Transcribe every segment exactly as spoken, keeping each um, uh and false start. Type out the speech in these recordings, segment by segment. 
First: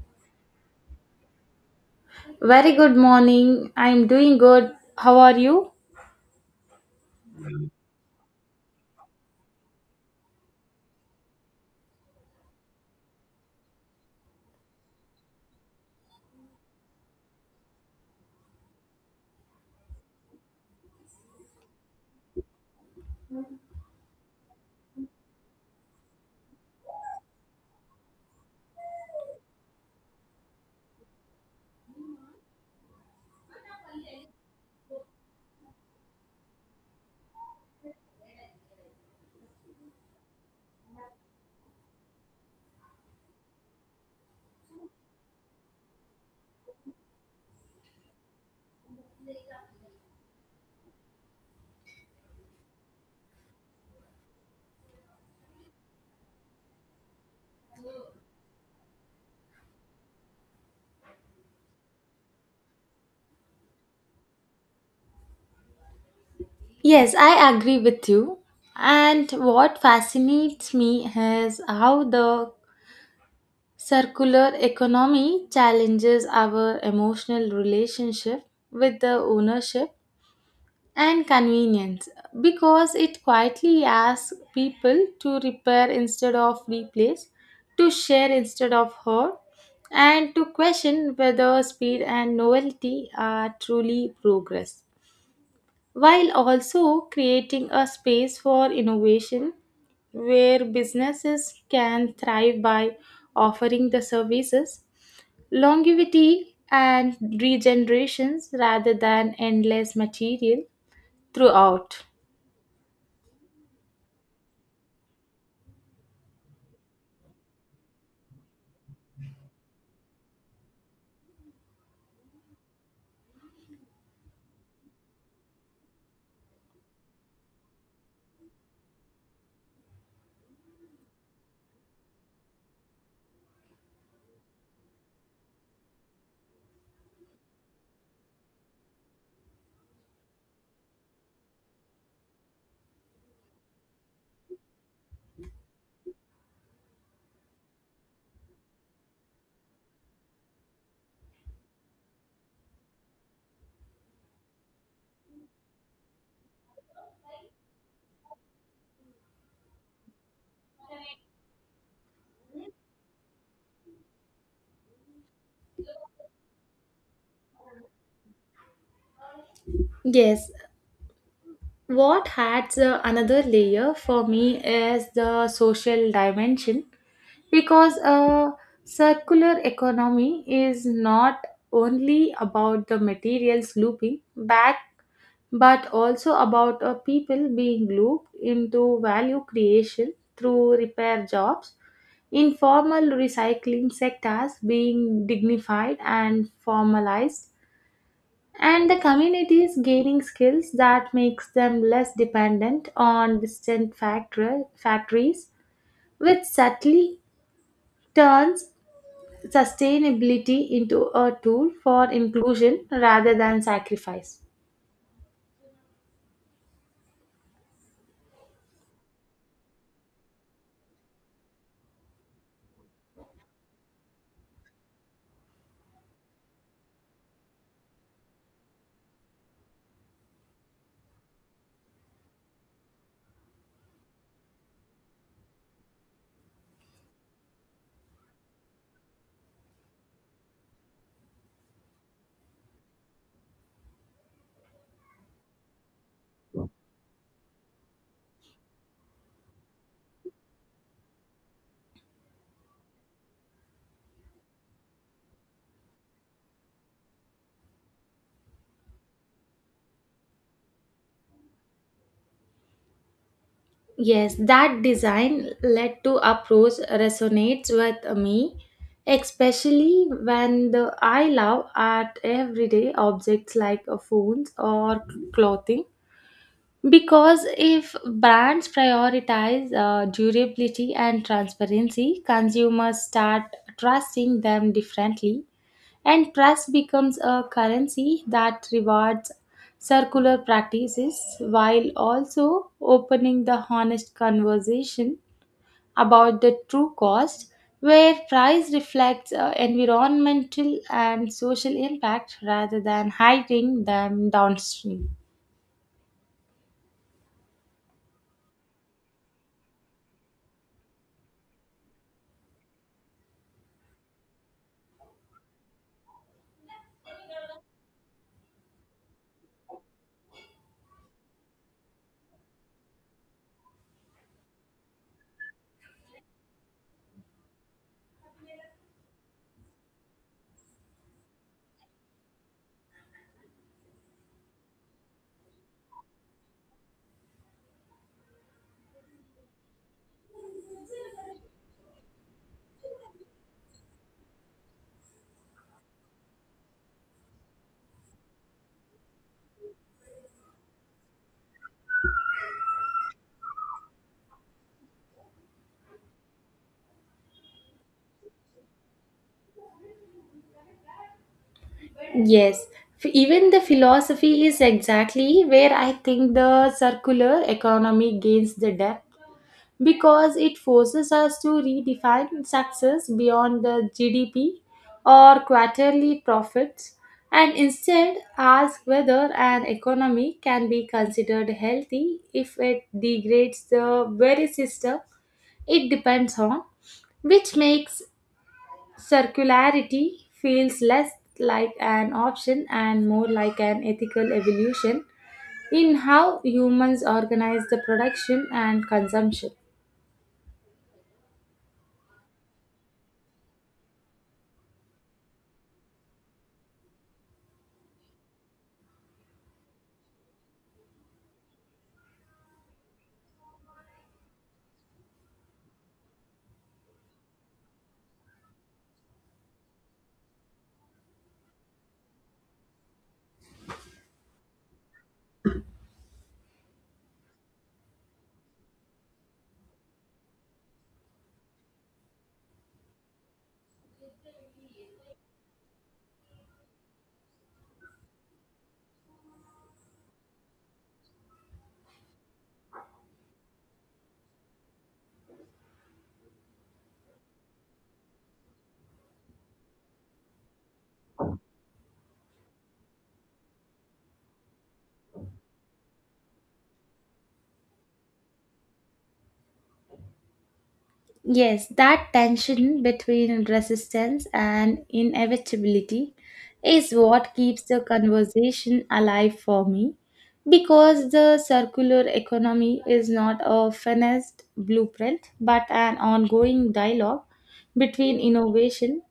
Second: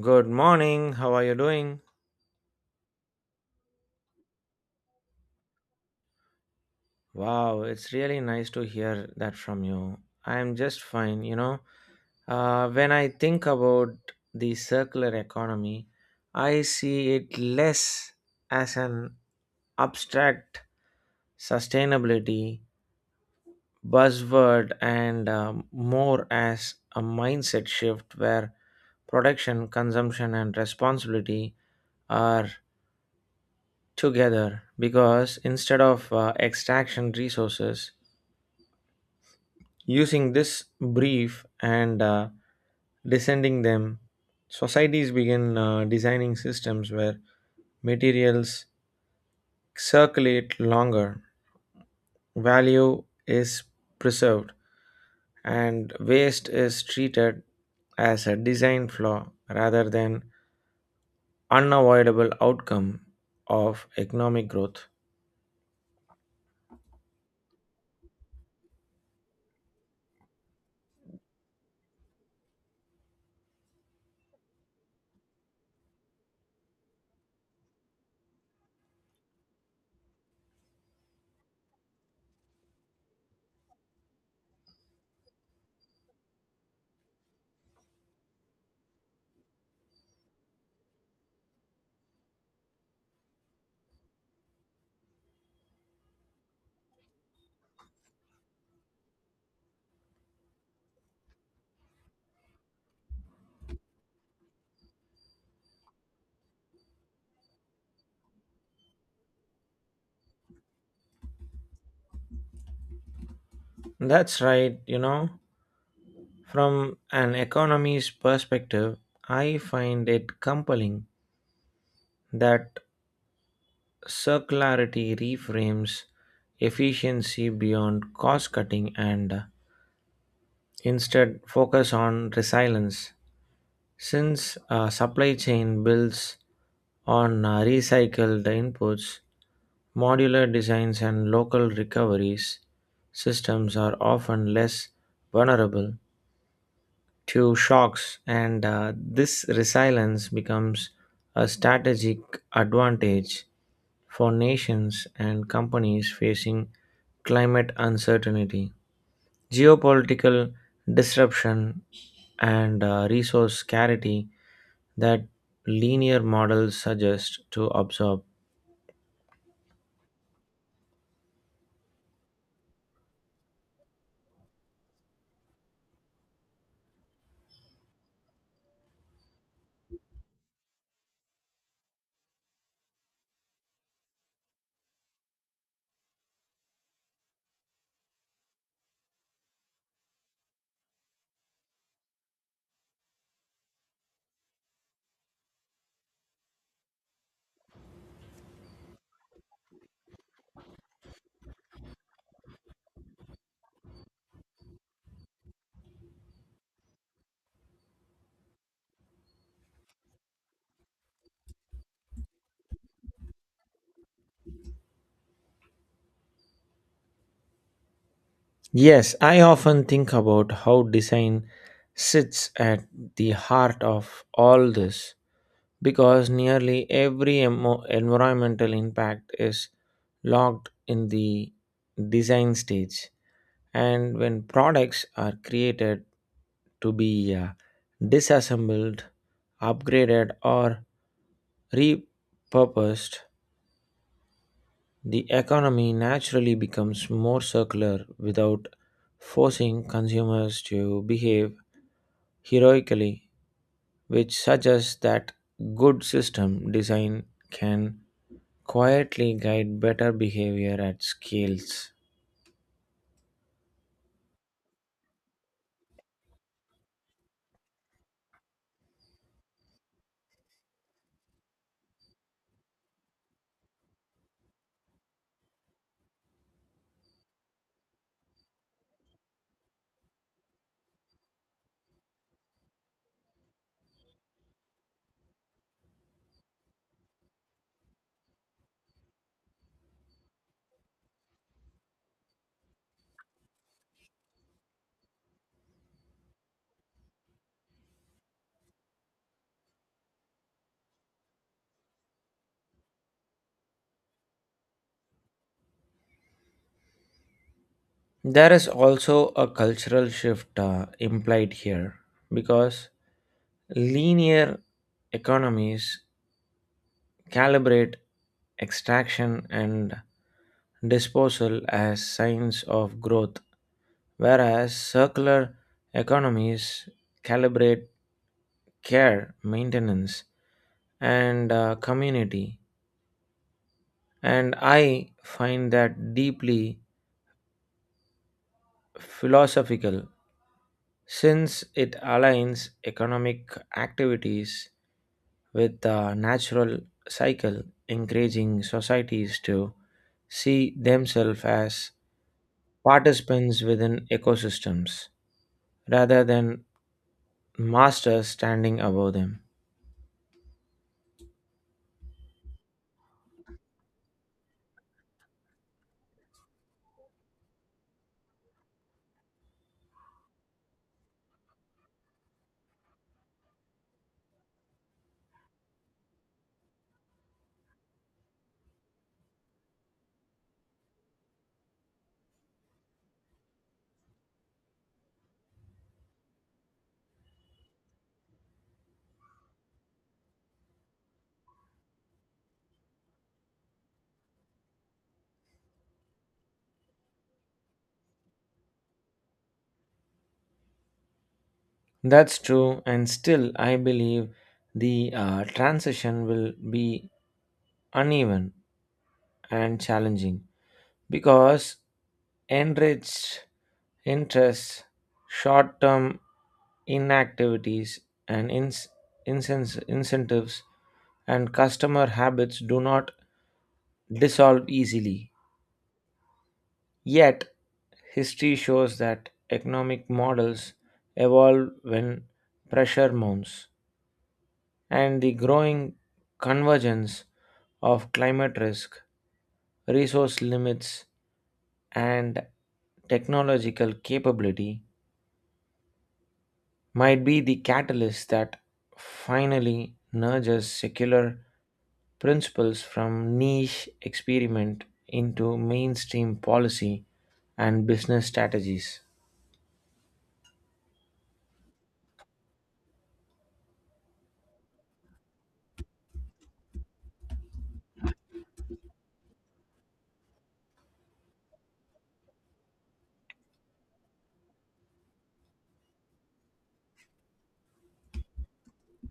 Good morning. How are you doing? Very good morning. I'm doing good. How are you? Wow, it's really nice to hear that from you. I'm just fine, you know. Uh, when I think about the circular economy, I see it less as an abstract sustainability buzzword and uh, more as a mindset shift where production, consumption, and responsibility are together because instead of uh, extraction resources using this brief and uh, descending them, societies begin uh, designing systems where materials circulate longer, value is preserved, and waste is treated as a design flaw rather than unavoidable outcome of economic growth. Yes, I agree with you. And what fascinates me is how the circular economy challenges our emotional relationship with the ownership and convenience, because it quietly asks people to repair instead of replace, to share instead of hurt, and to question whether speed and novelty are truly progress, while also creating a space for innovation where businesses can thrive by offering the services, longevity, and regenerations rather than endless material throughout. That's right, you know, from an economy's perspective, I find it compelling that circularity reframes efficiency beyond cost cutting and uh, instead focus on resilience. Since a supply chain builds on uh, recycled inputs, modular designs and local recoveries, systems are often less vulnerable to shocks, and uh, this resilience becomes a strategic advantage for nations and companies facing climate uncertainty, geopolitical disruption, and uh, resource scarcity that linear models suggest to absorb. Yes, what adds uh, another layer for me is the social dimension, because a circular economy is not only about the materials looping back but also about uh, people being looped into value creation through repair jobs, informal recycling sectors being dignified and formalized, and the communities gaining skills that makes them less dependent on distant factor- factories, which subtly turns sustainability into a tool for inclusion rather than sacrifice. Yes, I often think about how design sits at the heart of all this because nearly every emo- environmental impact is logged in the design stage. And when products are created to be uh, disassembled, upgraded, or repurposed, the economy naturally becomes more circular without forcing consumers to behave heroically, which suggests that good system design can quietly guide better behavior at scales. Yes, that design led to approach resonates with me, especially when the I love at everyday objects like uh, phones or clothing. Because if brands prioritize uh, durability and transparency, consumers start trusting them differently and trust becomes a currency that rewards circular practices, while also opening the honest conversation about the true cost, where price reflects uh, environmental and social impact rather than hiding them downstream. There is also a cultural shift uh, implied here because linear economies calibrate extraction and disposal as signs of growth, whereas circular economies calibrate care, maintenance, and uh, community. And I find that deeply philosophical since it aligns economic activities with the natural cycle, encouraging societies to see themselves as participants within ecosystems rather than masters standing above them. Yes, F- even the philosophy is exactly where I think the circular economy gains the depth, because it forces us to redefine success beyond the G D P or quarterly profits and instead ask whether an economy can be considered healthy if it degrades the very system it depends on, which makes circularity feels less like an option and more like an ethical evolution in how humans organize the production and consumption. That's true, and still, I believe the uh, transition will be uneven and challenging because enriched interests, short term inactivities, and ins- incens- incentives and customer habits do not dissolve easily. Yet, history shows that economic models evolve when pressure mounts, and the growing convergence of climate risk, resource limits, and technological capability might be the catalyst that finally nudges secular principles from niche experiment into mainstream policy and business strategies. Yes, that tension between resistance and inevitability is what keeps the conversation alive for me, because the circular economy is not a finessed blueprint but an ongoing dialogue between innovation,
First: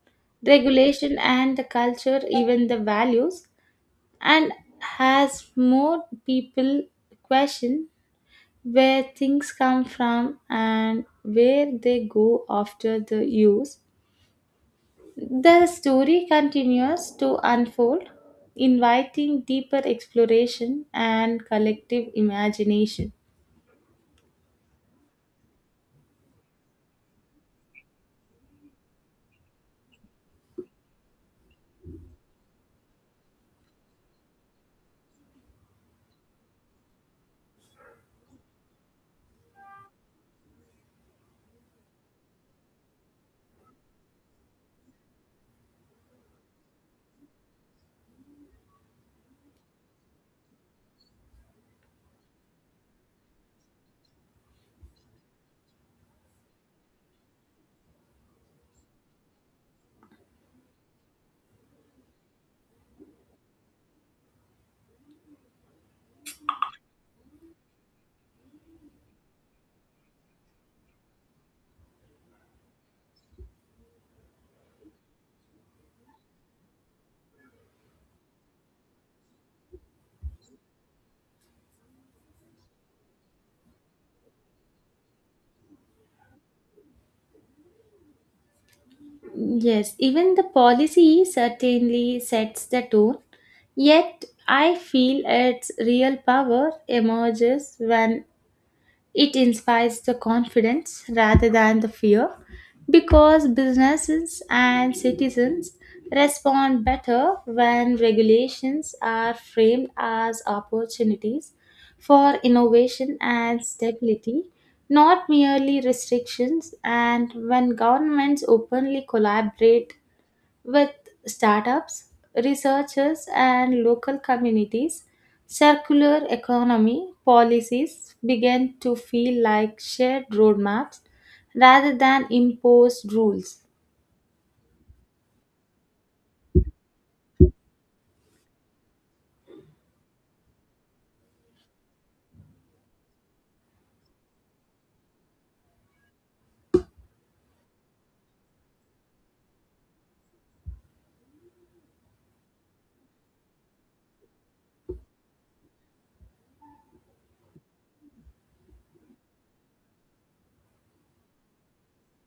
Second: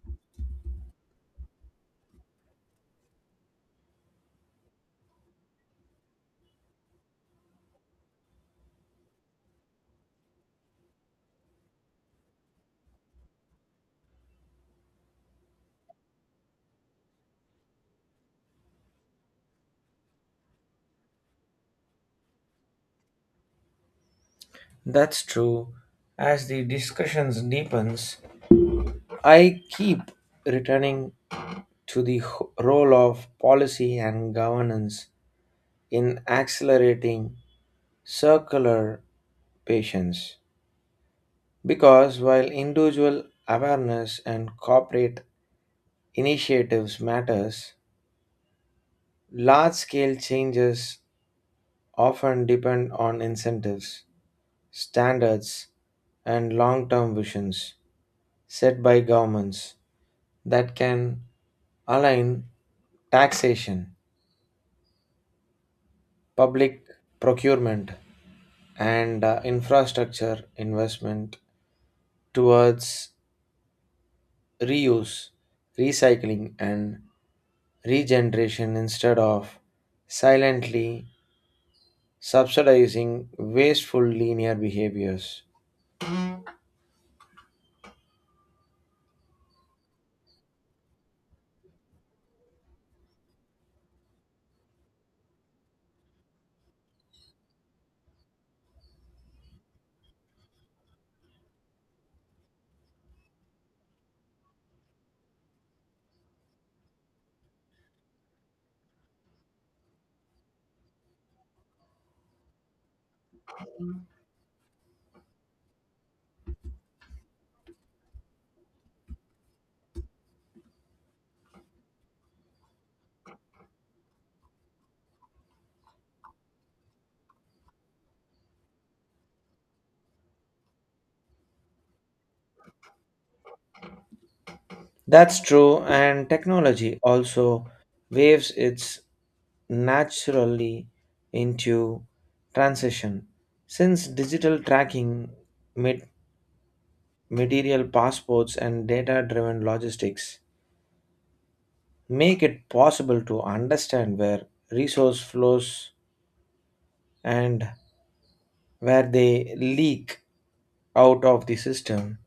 regulation, and the culture, even the values, and has more people question where things come from and where they go after the use. The story continues to unfold, inviting deeper exploration and collective imagination. That's true. As the discussions deepens, I keep returning to the h- role of policy and governance in accelerating circular patience because while individual awareness and corporate initiatives matters, large scale changes often depend on incentives, standards, and long term visions set by governments that can align taxation, public procurement, and uh, infrastructure investment towards reuse, recycling, and regeneration instead of silently subsidizing wasteful linear behaviors. Yes, even the policy certainly sets the tone, yet I feel its real power emerges when it inspires the confidence rather than the fear, because businesses and citizens respond better when regulations are framed as opportunities for innovation and stability, not merely restrictions, and when governments openly collaborate with startups, researchers, and local communities, circular economy policies began to feel like shared roadmaps rather than imposed rules. That's true, and technology also waves its naturally into transition. Since digital tracking, mat- material passports, and data driven logistics make it possible to understand where resource flows and where they leak out of the system,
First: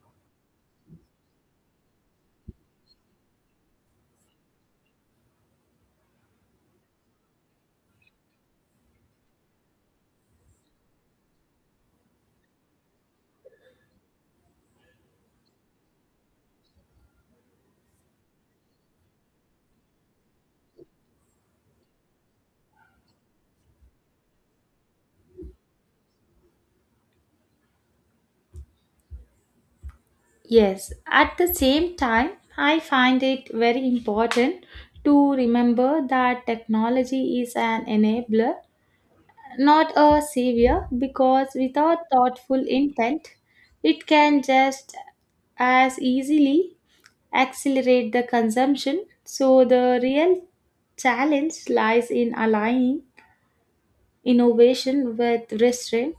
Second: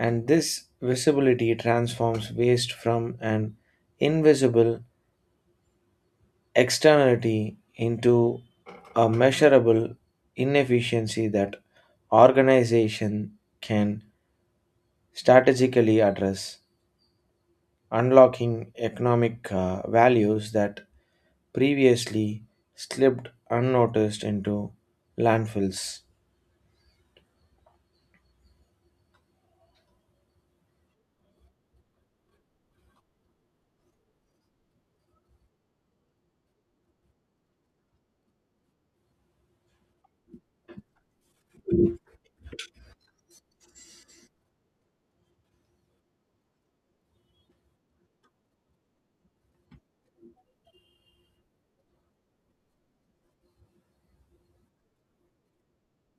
and this visibility transforms waste from an invisible externality into a measurable inefficiency that organization can strategically address, unlocking economic uh, values that previously slipped unnoticed into landfills. Yes, at the same time, I find it very important to remember that technology is an enabler, not a savior, because without thoughtful intent, it can just as easily accelerate the consumption. So, the real challenge lies in aligning innovation with restraint,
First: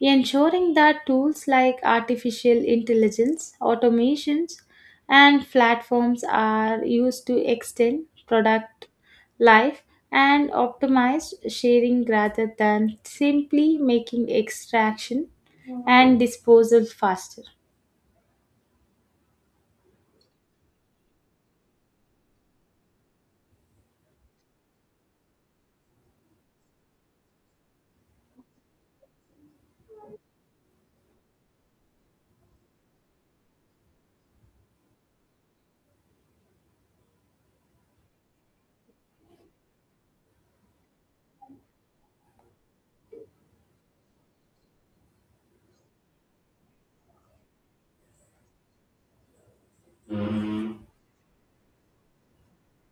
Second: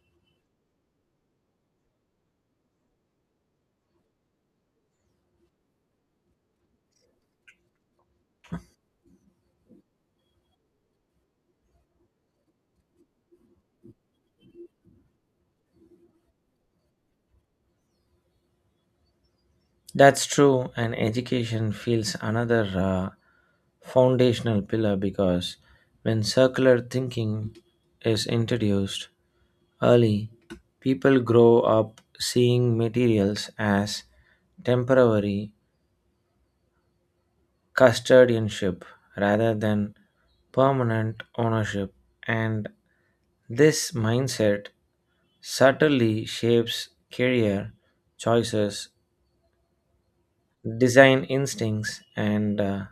ensuring that tools like artificial intelligence, automations, and platforms are used to extend product life and optimize sharing rather than simply making extraction and disposal faster. That's true, and education feels another uh, foundational pillar because when circular thinking is introduced early, people grow up seeing materials as temporary custodianship rather than permanent ownership, and this mindset subtly shapes career choices, design instincts, and uh,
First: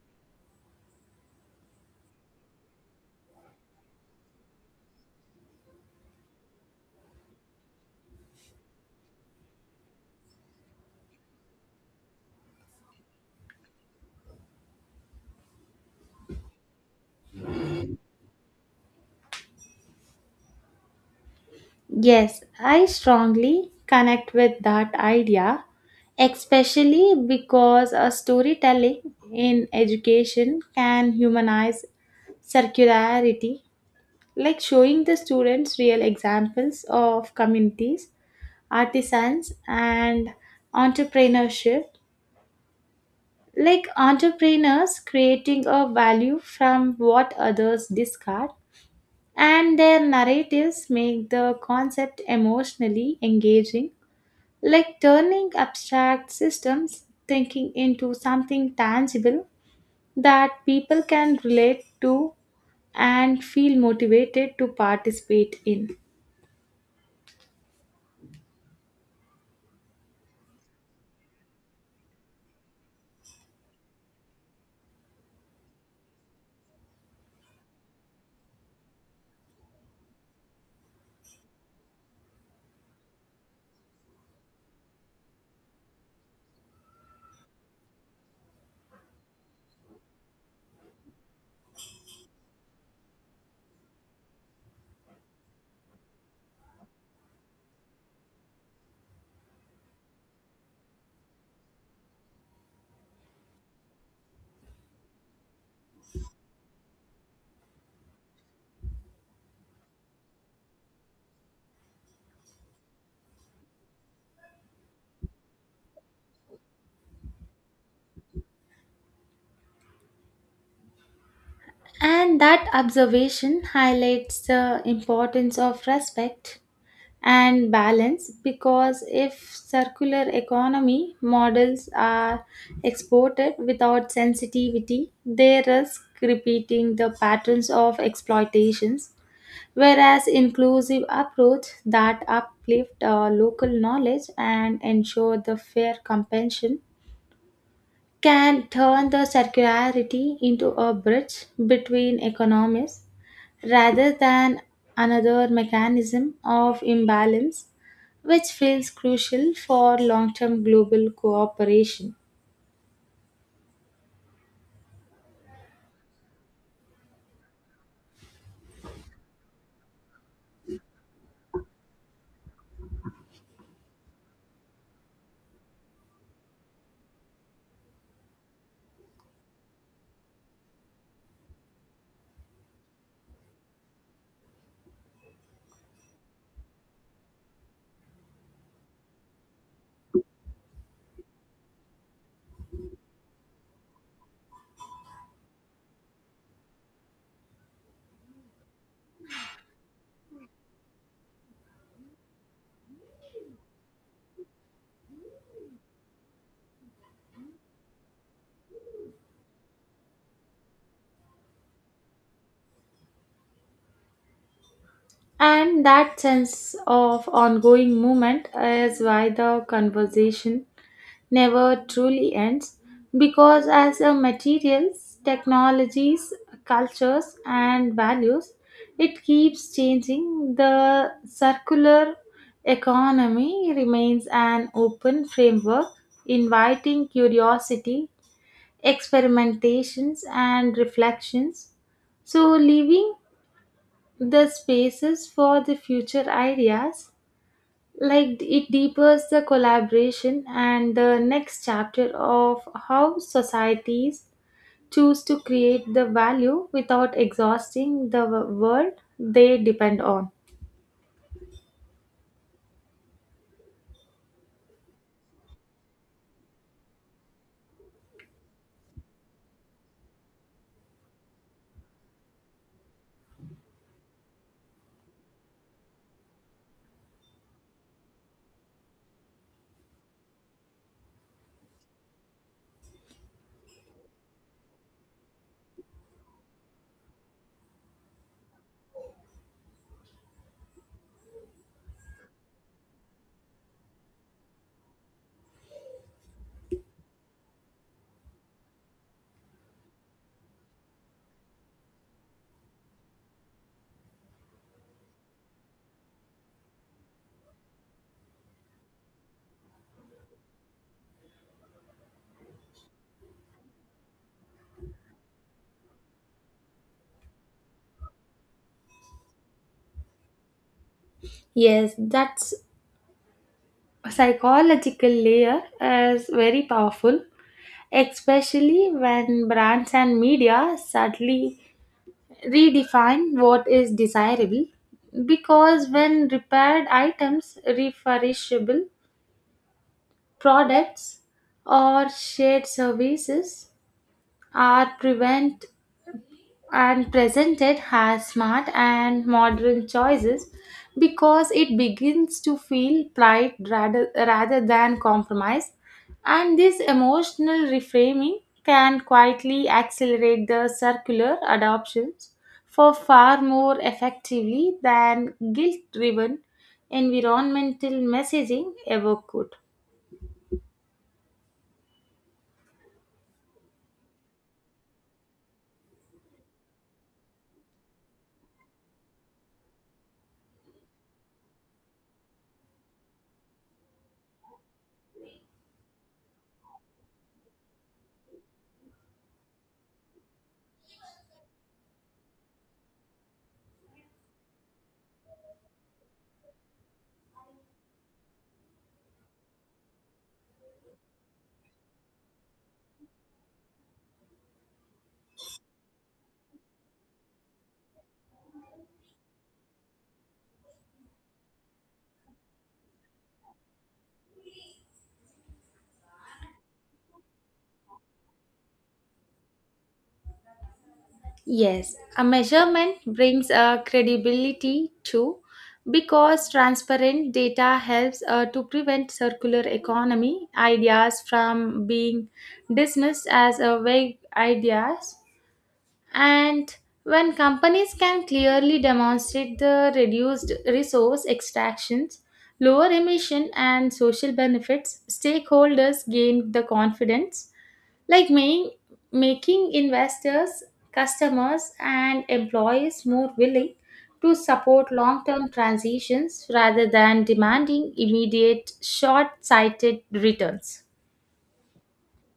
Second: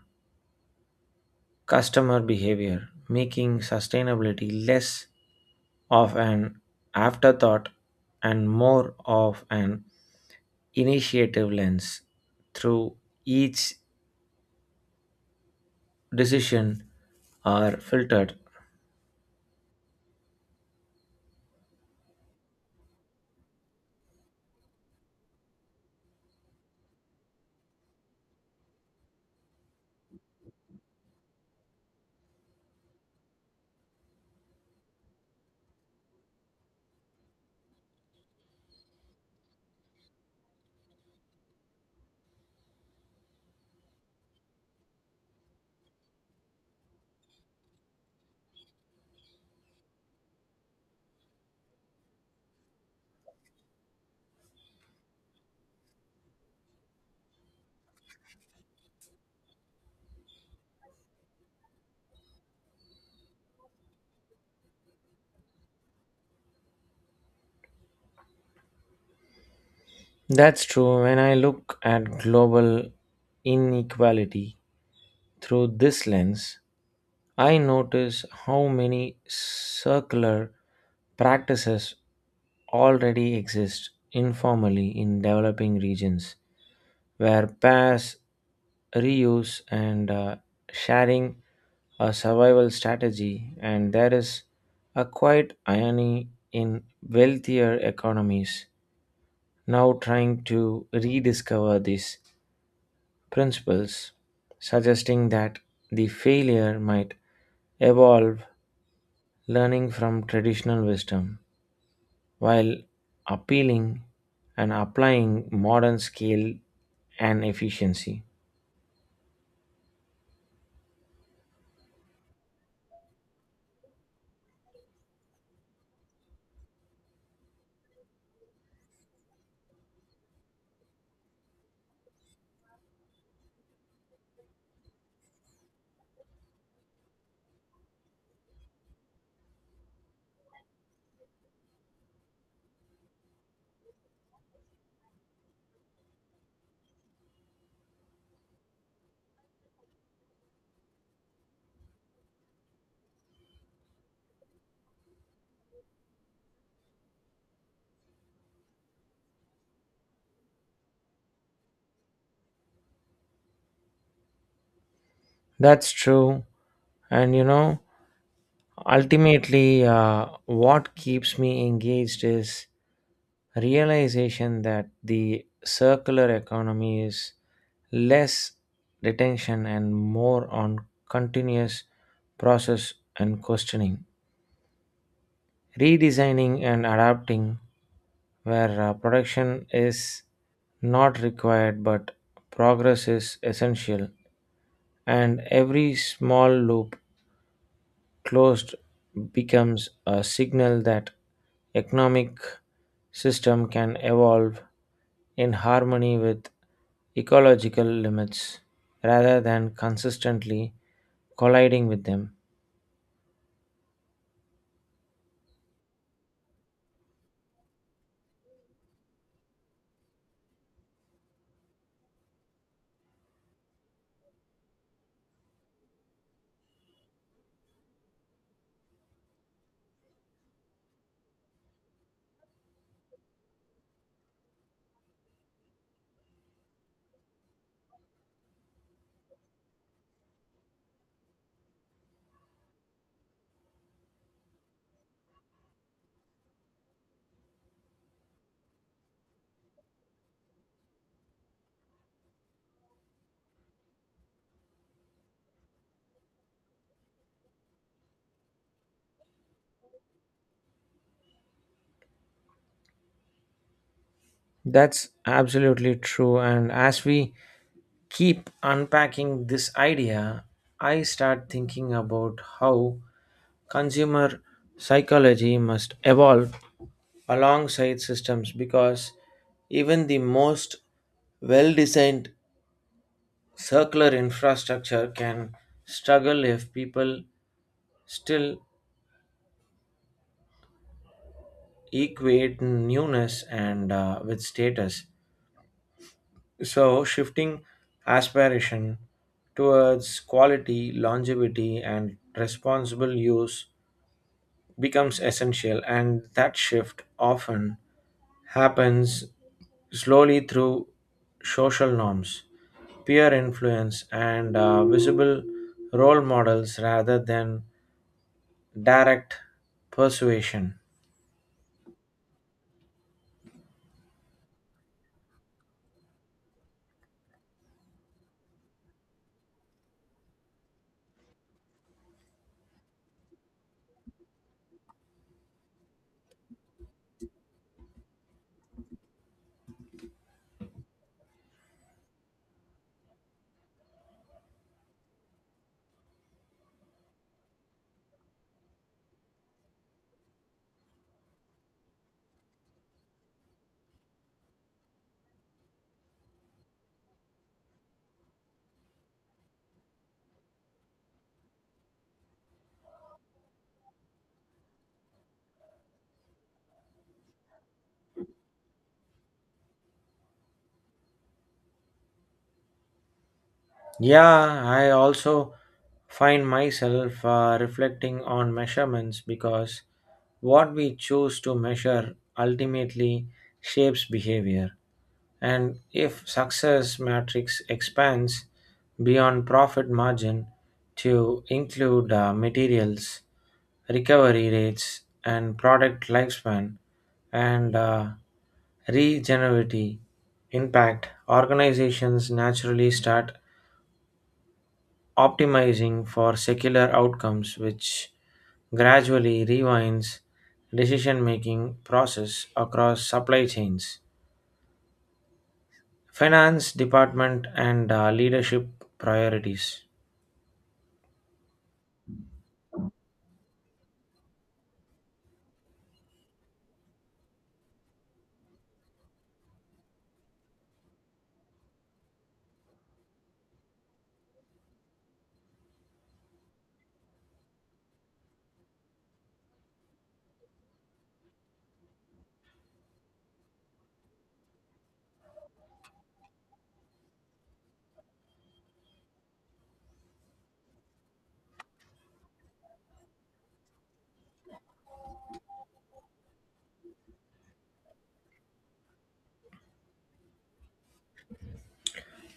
customer behavior, making sustainability less of an afterthought and more of an initiative lens through each decision are filtered. Yes, I strongly connect with that idea, especially because a storytelling in education can humanize circularity, like showing the students real examples of communities, artisans, and entrepreneurship, like entrepreneurs creating a value from what others discard, and their narratives make the concept emotionally engaging, like turning abstract systems thinking into something tangible that people can relate to and feel motivated to participate in. That's true. When I look at global inequality through this lens, I notice how many circular practices already exist informally in developing regions where pairs, reuse, and uh, sharing a survival strategy, and there is a quiet irony in wealthier economies now trying to rediscover these principles, suggesting that the failure might evolve learning from traditional wisdom while appealing and applying modern skill and efficiency. And that observation highlights the importance of respect and balance, because if circular economy models are exported without sensitivity, they risk repeating the patterns of exploitations, whereas inclusive approach that uplift uh, local knowledge and ensure the fair compensation can turn the circularity into a bridge between economies rather than another mechanism of imbalance, which feels crucial for long-term global cooperation. That's true. And you know, ultimately, uh, what keeps me engaged is realization that the circular economy is less retention and more on continuous process and questioning, redesigning and adapting where uh, production is not required but progress is essential and every small loop closed becomes a signal that economic system can evolve in harmony with ecological limits rather than consistently colliding with them. And that sense of ongoing movement is why the conversation never truly ends, because as a materials technologies cultures and values it keeps changing, the circular economy remains an open framework, inviting curiosity, experimentations and reflections, so leaving the spaces for the future ideas, like it deepens the collaboration and the next chapter of how societies choose to create the value without exhausting the w- world they depend on. That's absolutely true. And as we keep unpacking this idea, I start thinking about how consumer psychology must evolve alongside systems because even the most well designed circular infrastructure can struggle if people still equate newness and uh, with status. So shifting aspiration towards quality, longevity, and responsible use becomes essential, and that shift often happens slowly through social norms, peer influence, and uh, visible role models rather than direct persuasion. Yes, that's psychological layer is very powerful, especially when brands and media subtly redefine what is desirable, because when repaired items, refurbishable products, or shared services are prevent and presented as smart and modern choices, because it begins to feel pride rather, rather than compromise, and this emotional reframing can quietly accelerate the circular adoptions for far more effectively than guilt driven environmental messaging ever could. Yeah, I also find myself uh, reflecting on measurements because what we choose to measure ultimately shapes behavior. And if success matrix expands beyond profit margin to include uh, materials, recovery rates, and product lifespan, and uh, regenerative impact, organizations naturally start optimizing for secular outcomes which gradually rewinds decision making process across supply chains, finance department, and uh, leadership priorities. Yes, a measurement brings a credibility too, because transparent data helps uh, to prevent circular economy ideas from being dismissed as a vague ideas, and when companies can clearly demonstrate the reduced resource extractions, lower emission and social benefits, stakeholders gain the confidence, like making making investors, customers and employees more willing to support long-term transitions rather than demanding immediate short-sighted returns.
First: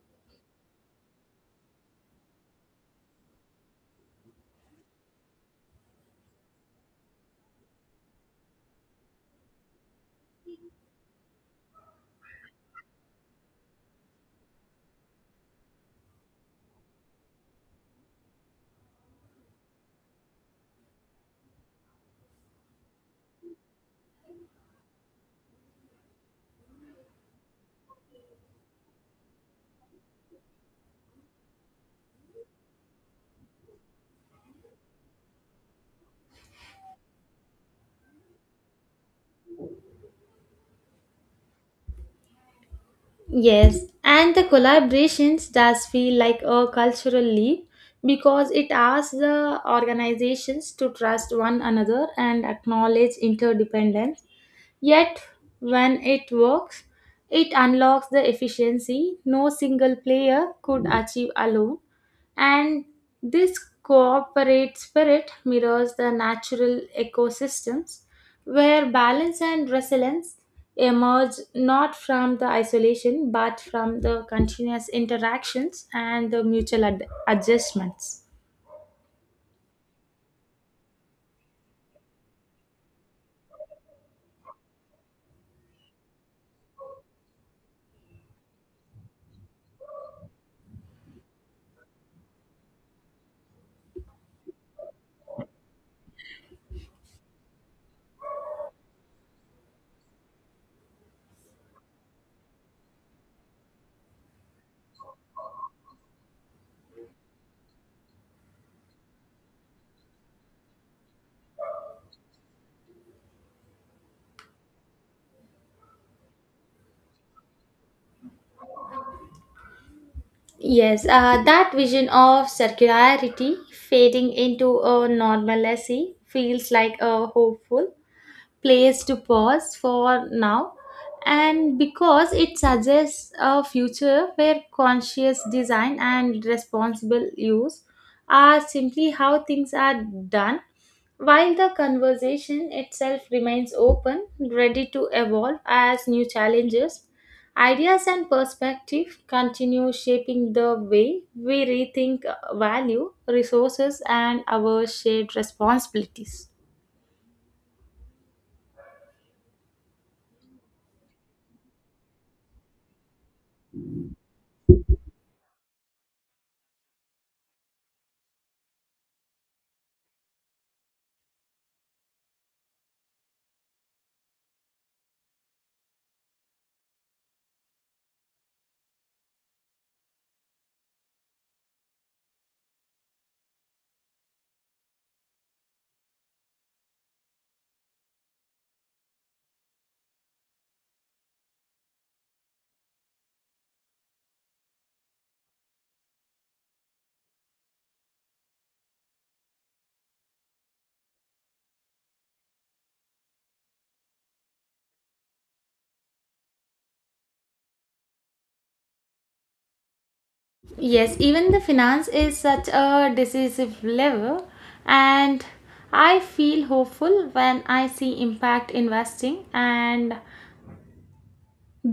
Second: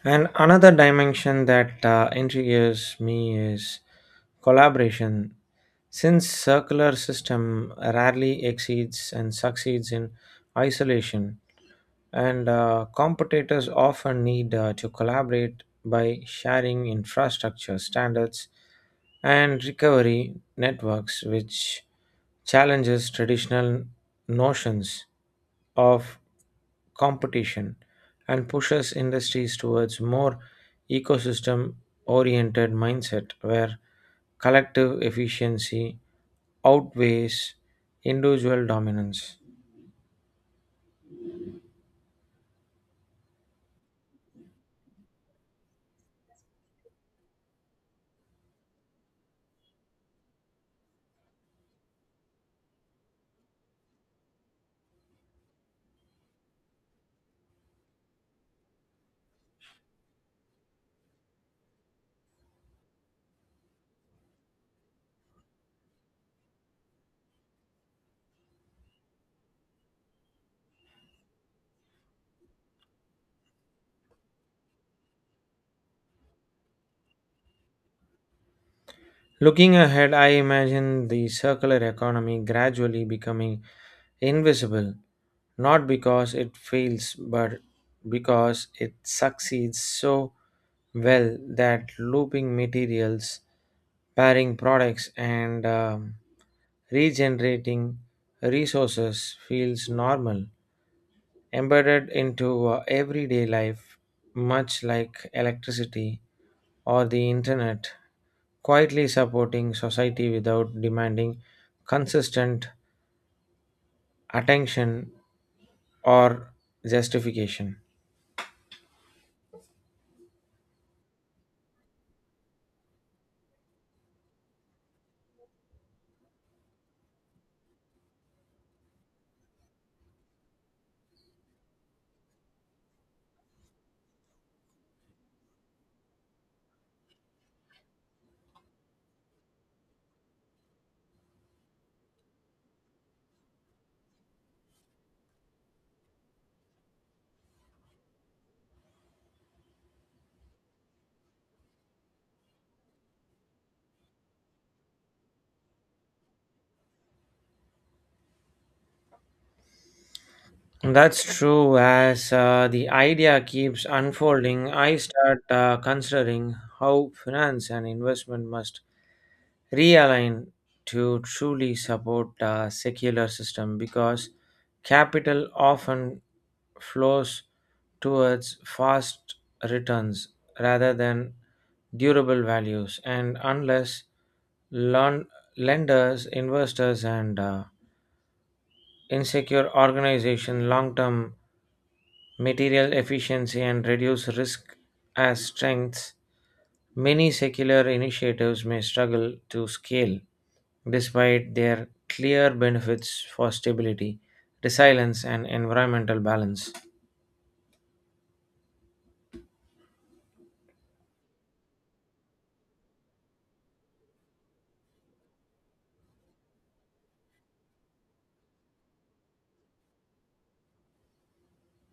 And another dimension that uh, intrigues me is collaboration, since circular system rarely exceeds and succeeds in isolation and uh, competitors often need uh, to collaborate by sharing infrastructure standards and recovery networks, which challenges traditional notions of competition and pushes industries towards more ecosystem oriented mindset where collective efficiency outweighs individual dominance. Yes, and the collaborations does feel like a cultural leap, because it asks the organizations to trust one another and acknowledge interdependence. Yet, when it works, it unlocks the efficiency no single player could achieve alone, and this cooperative spirit mirrors the natural ecosystems where balance and resilience emerge not from the isolation but from the continuous interactions and the mutual ad- adjustments. Looking ahead, I imagine the circular economy gradually becoming invisible, not because it fails, but because it succeeds so well that looping materials, pairing products, and um, regenerating resources feels normal, embedded into uh, everyday life, much like electricity or the internet, quietly supporting society without demanding consistent attention or justification. Yes, uh, that vision of circularity fading into a normalcy feels like a hopeful place to pause for now, and because it suggests a future where conscious design and responsible use are simply how things are done, while the conversation itself remains open, ready to evolve as new challenges, ideas and perspective continue shaping the way we rethink uh, value, resources and our shared responsibilities. That's true. As uh, the idea keeps unfolding, I start uh, considering how finance and investment must realign to truly support a secular system because capital often flows towards fast returns rather than durable values. And unless lon- lenders, investors, and uh, insecure organization, long term material efficiency, and reduce risk as strengths, many secular initiatives may struggle to scale despite their clear benefits for stability, resilience, and environmental balance. Yes, even the finance is such a decisive lever, and I feel hopeful when I see impact investing and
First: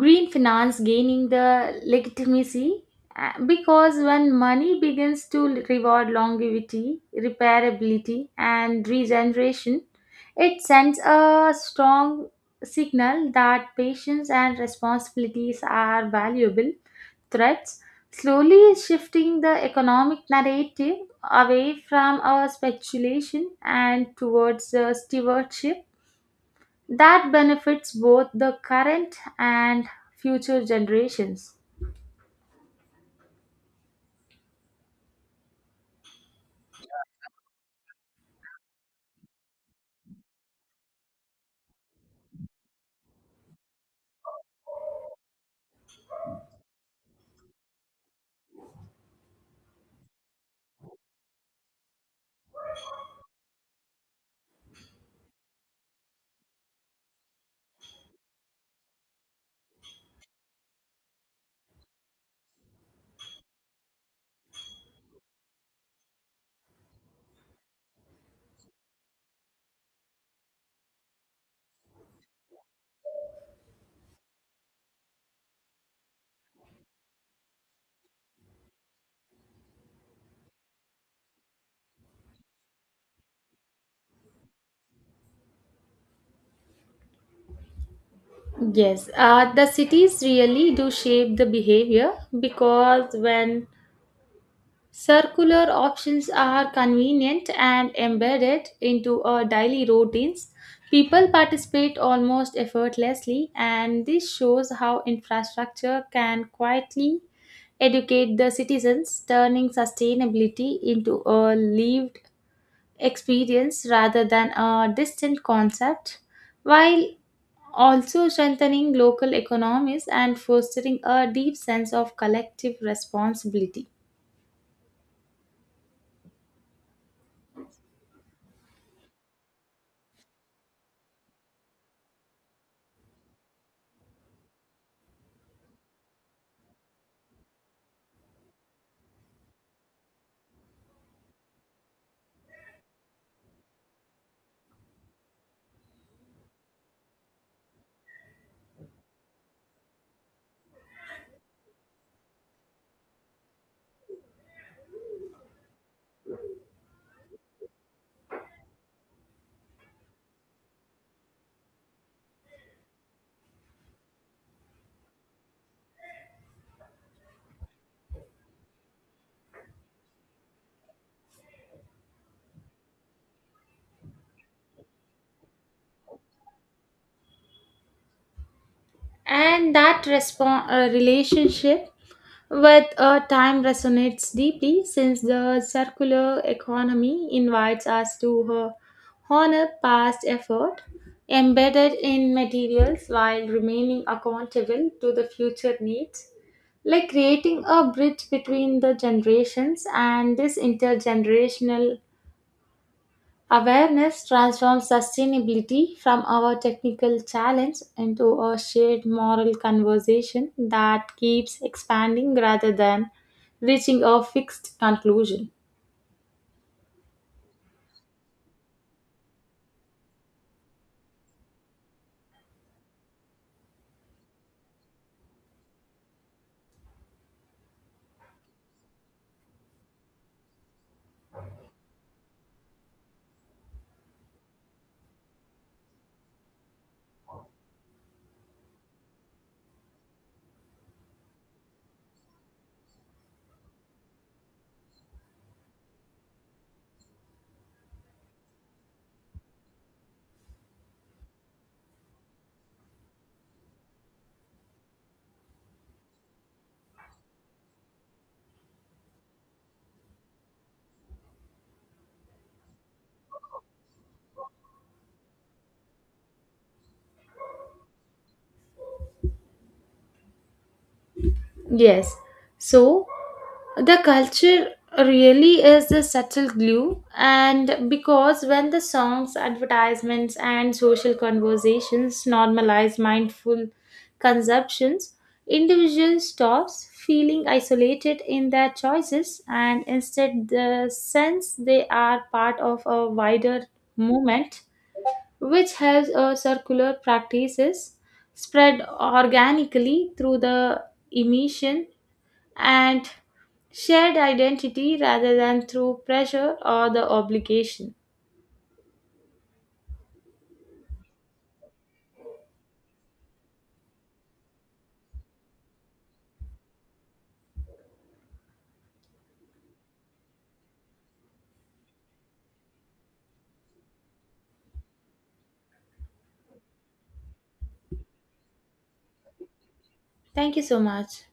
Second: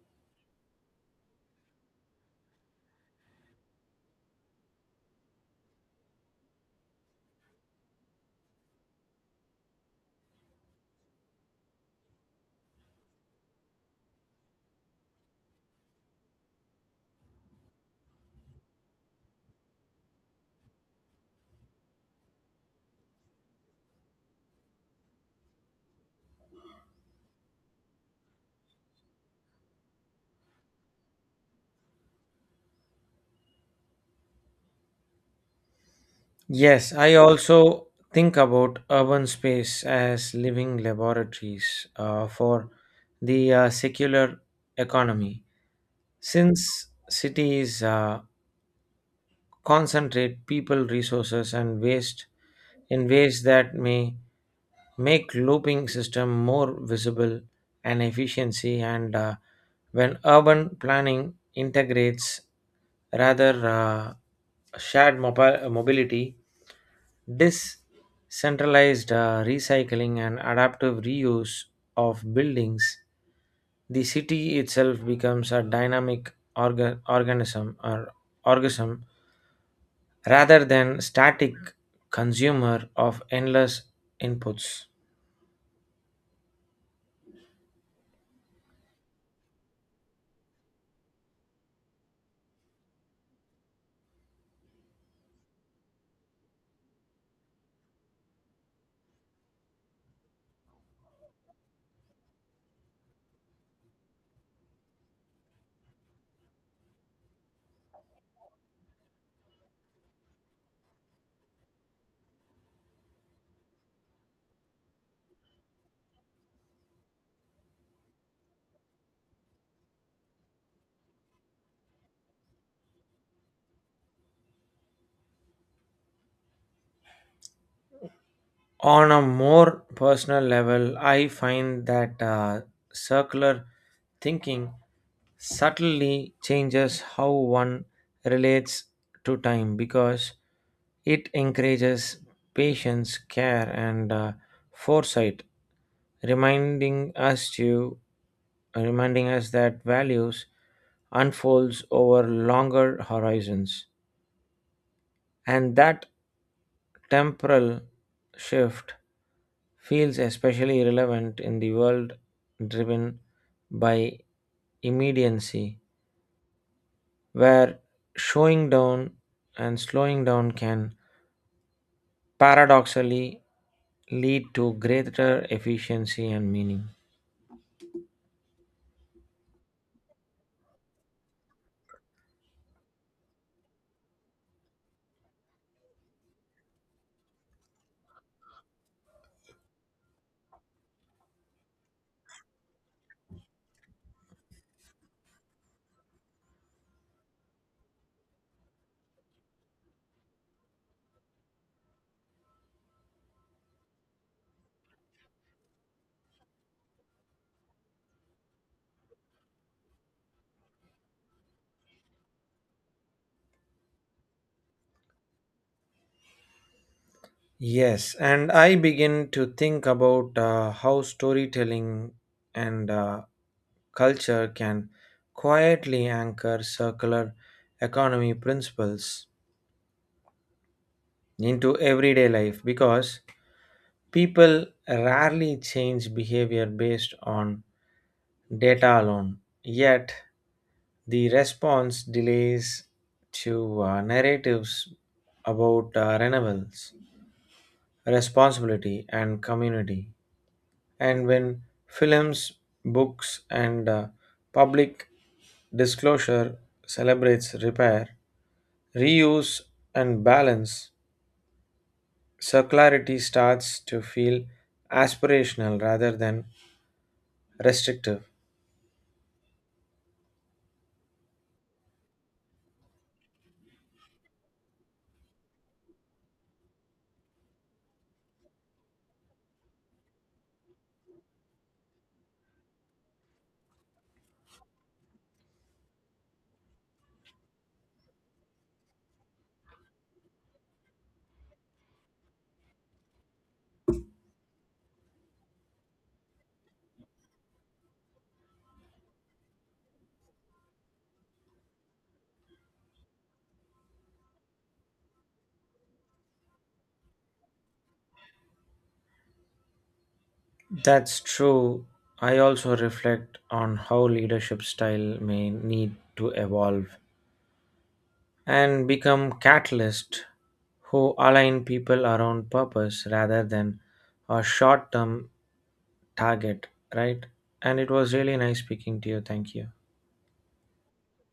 green finance gaining the legitimacy, uh, because when money begins to reward longevity, repairability, and regeneration, it sends a strong signal that patience and responsibilities are valuable threats, slowly shifting the economic narrative away from our speculation and towards the stewardship that benefits both the current and future generations. Yes, I also think about urban space as living laboratories uh, for the uh, secular economy. Since cities uh, concentrate people resources and waste in ways that may make looping system more visible and efficiency and uh, when urban planning integrates rather uh, shared mobi- mobility, decentralized uh, recycling and adaptive reuse of buildings, the city itself becomes a dynamic organ- organism or organism rather than static consumer of endless inputs. Yes, uh, the cities really do shape the behavior, because when circular options are convenient and embedded into our daily routines, people participate almost effortlessly, and this shows how infrastructure can quietly educate the citizens, turning sustainability into a lived experience rather than a distant concept, while also strengthening local economies and fostering a deep sense of collective responsibility. On a more personal level, I find that uh, circular thinking subtly changes how one relates to time because it encourages patience, care, and uh, foresight, reminding us to reminding us that values unfolds over longer horizons. And that temporal shift feels especially relevant in the world driven by immediacy, where showing down and slowing down can paradoxically lead to greater efficiency and meaning. And that respon- uh, relationship with uh, time resonates deeply, since the circular economy invites us to uh, honor past effort embedded in materials while remaining accountable to the future needs, like creating a bridge between the generations, and this intergenerational awareness transforms sustainability from our technical challenge into a shared moral conversation that keeps expanding rather than reaching a fixed conclusion. Yes, and I begin to think about uh, how storytelling and uh, culture can quietly anchor circular economy principles into everyday life because people rarely change behavior based on data alone. Yet, the response delays to uh, narratives about uh, renewables, responsibility, and community, and when films, books, and uh, public disclosure celebrates repair, reuse, and balance, circularity starts to feel aspirational rather than restrictive. Yes. So the culture really is the subtle glue, and because when the songs, advertisements and social conversations normalize mindful consumptions, individuals stops feeling isolated in their choices and instead the sense they are part of a wider movement, which helps a circular practices spread organically through the emission and shared identity rather than through pressure or the obligation. That's true. I also reflect on how leadership style may need to evolve and become catalyst who align people around purpose rather than a short-term target, right? And it was really nice speaking to you. Thank you. Thank you so much.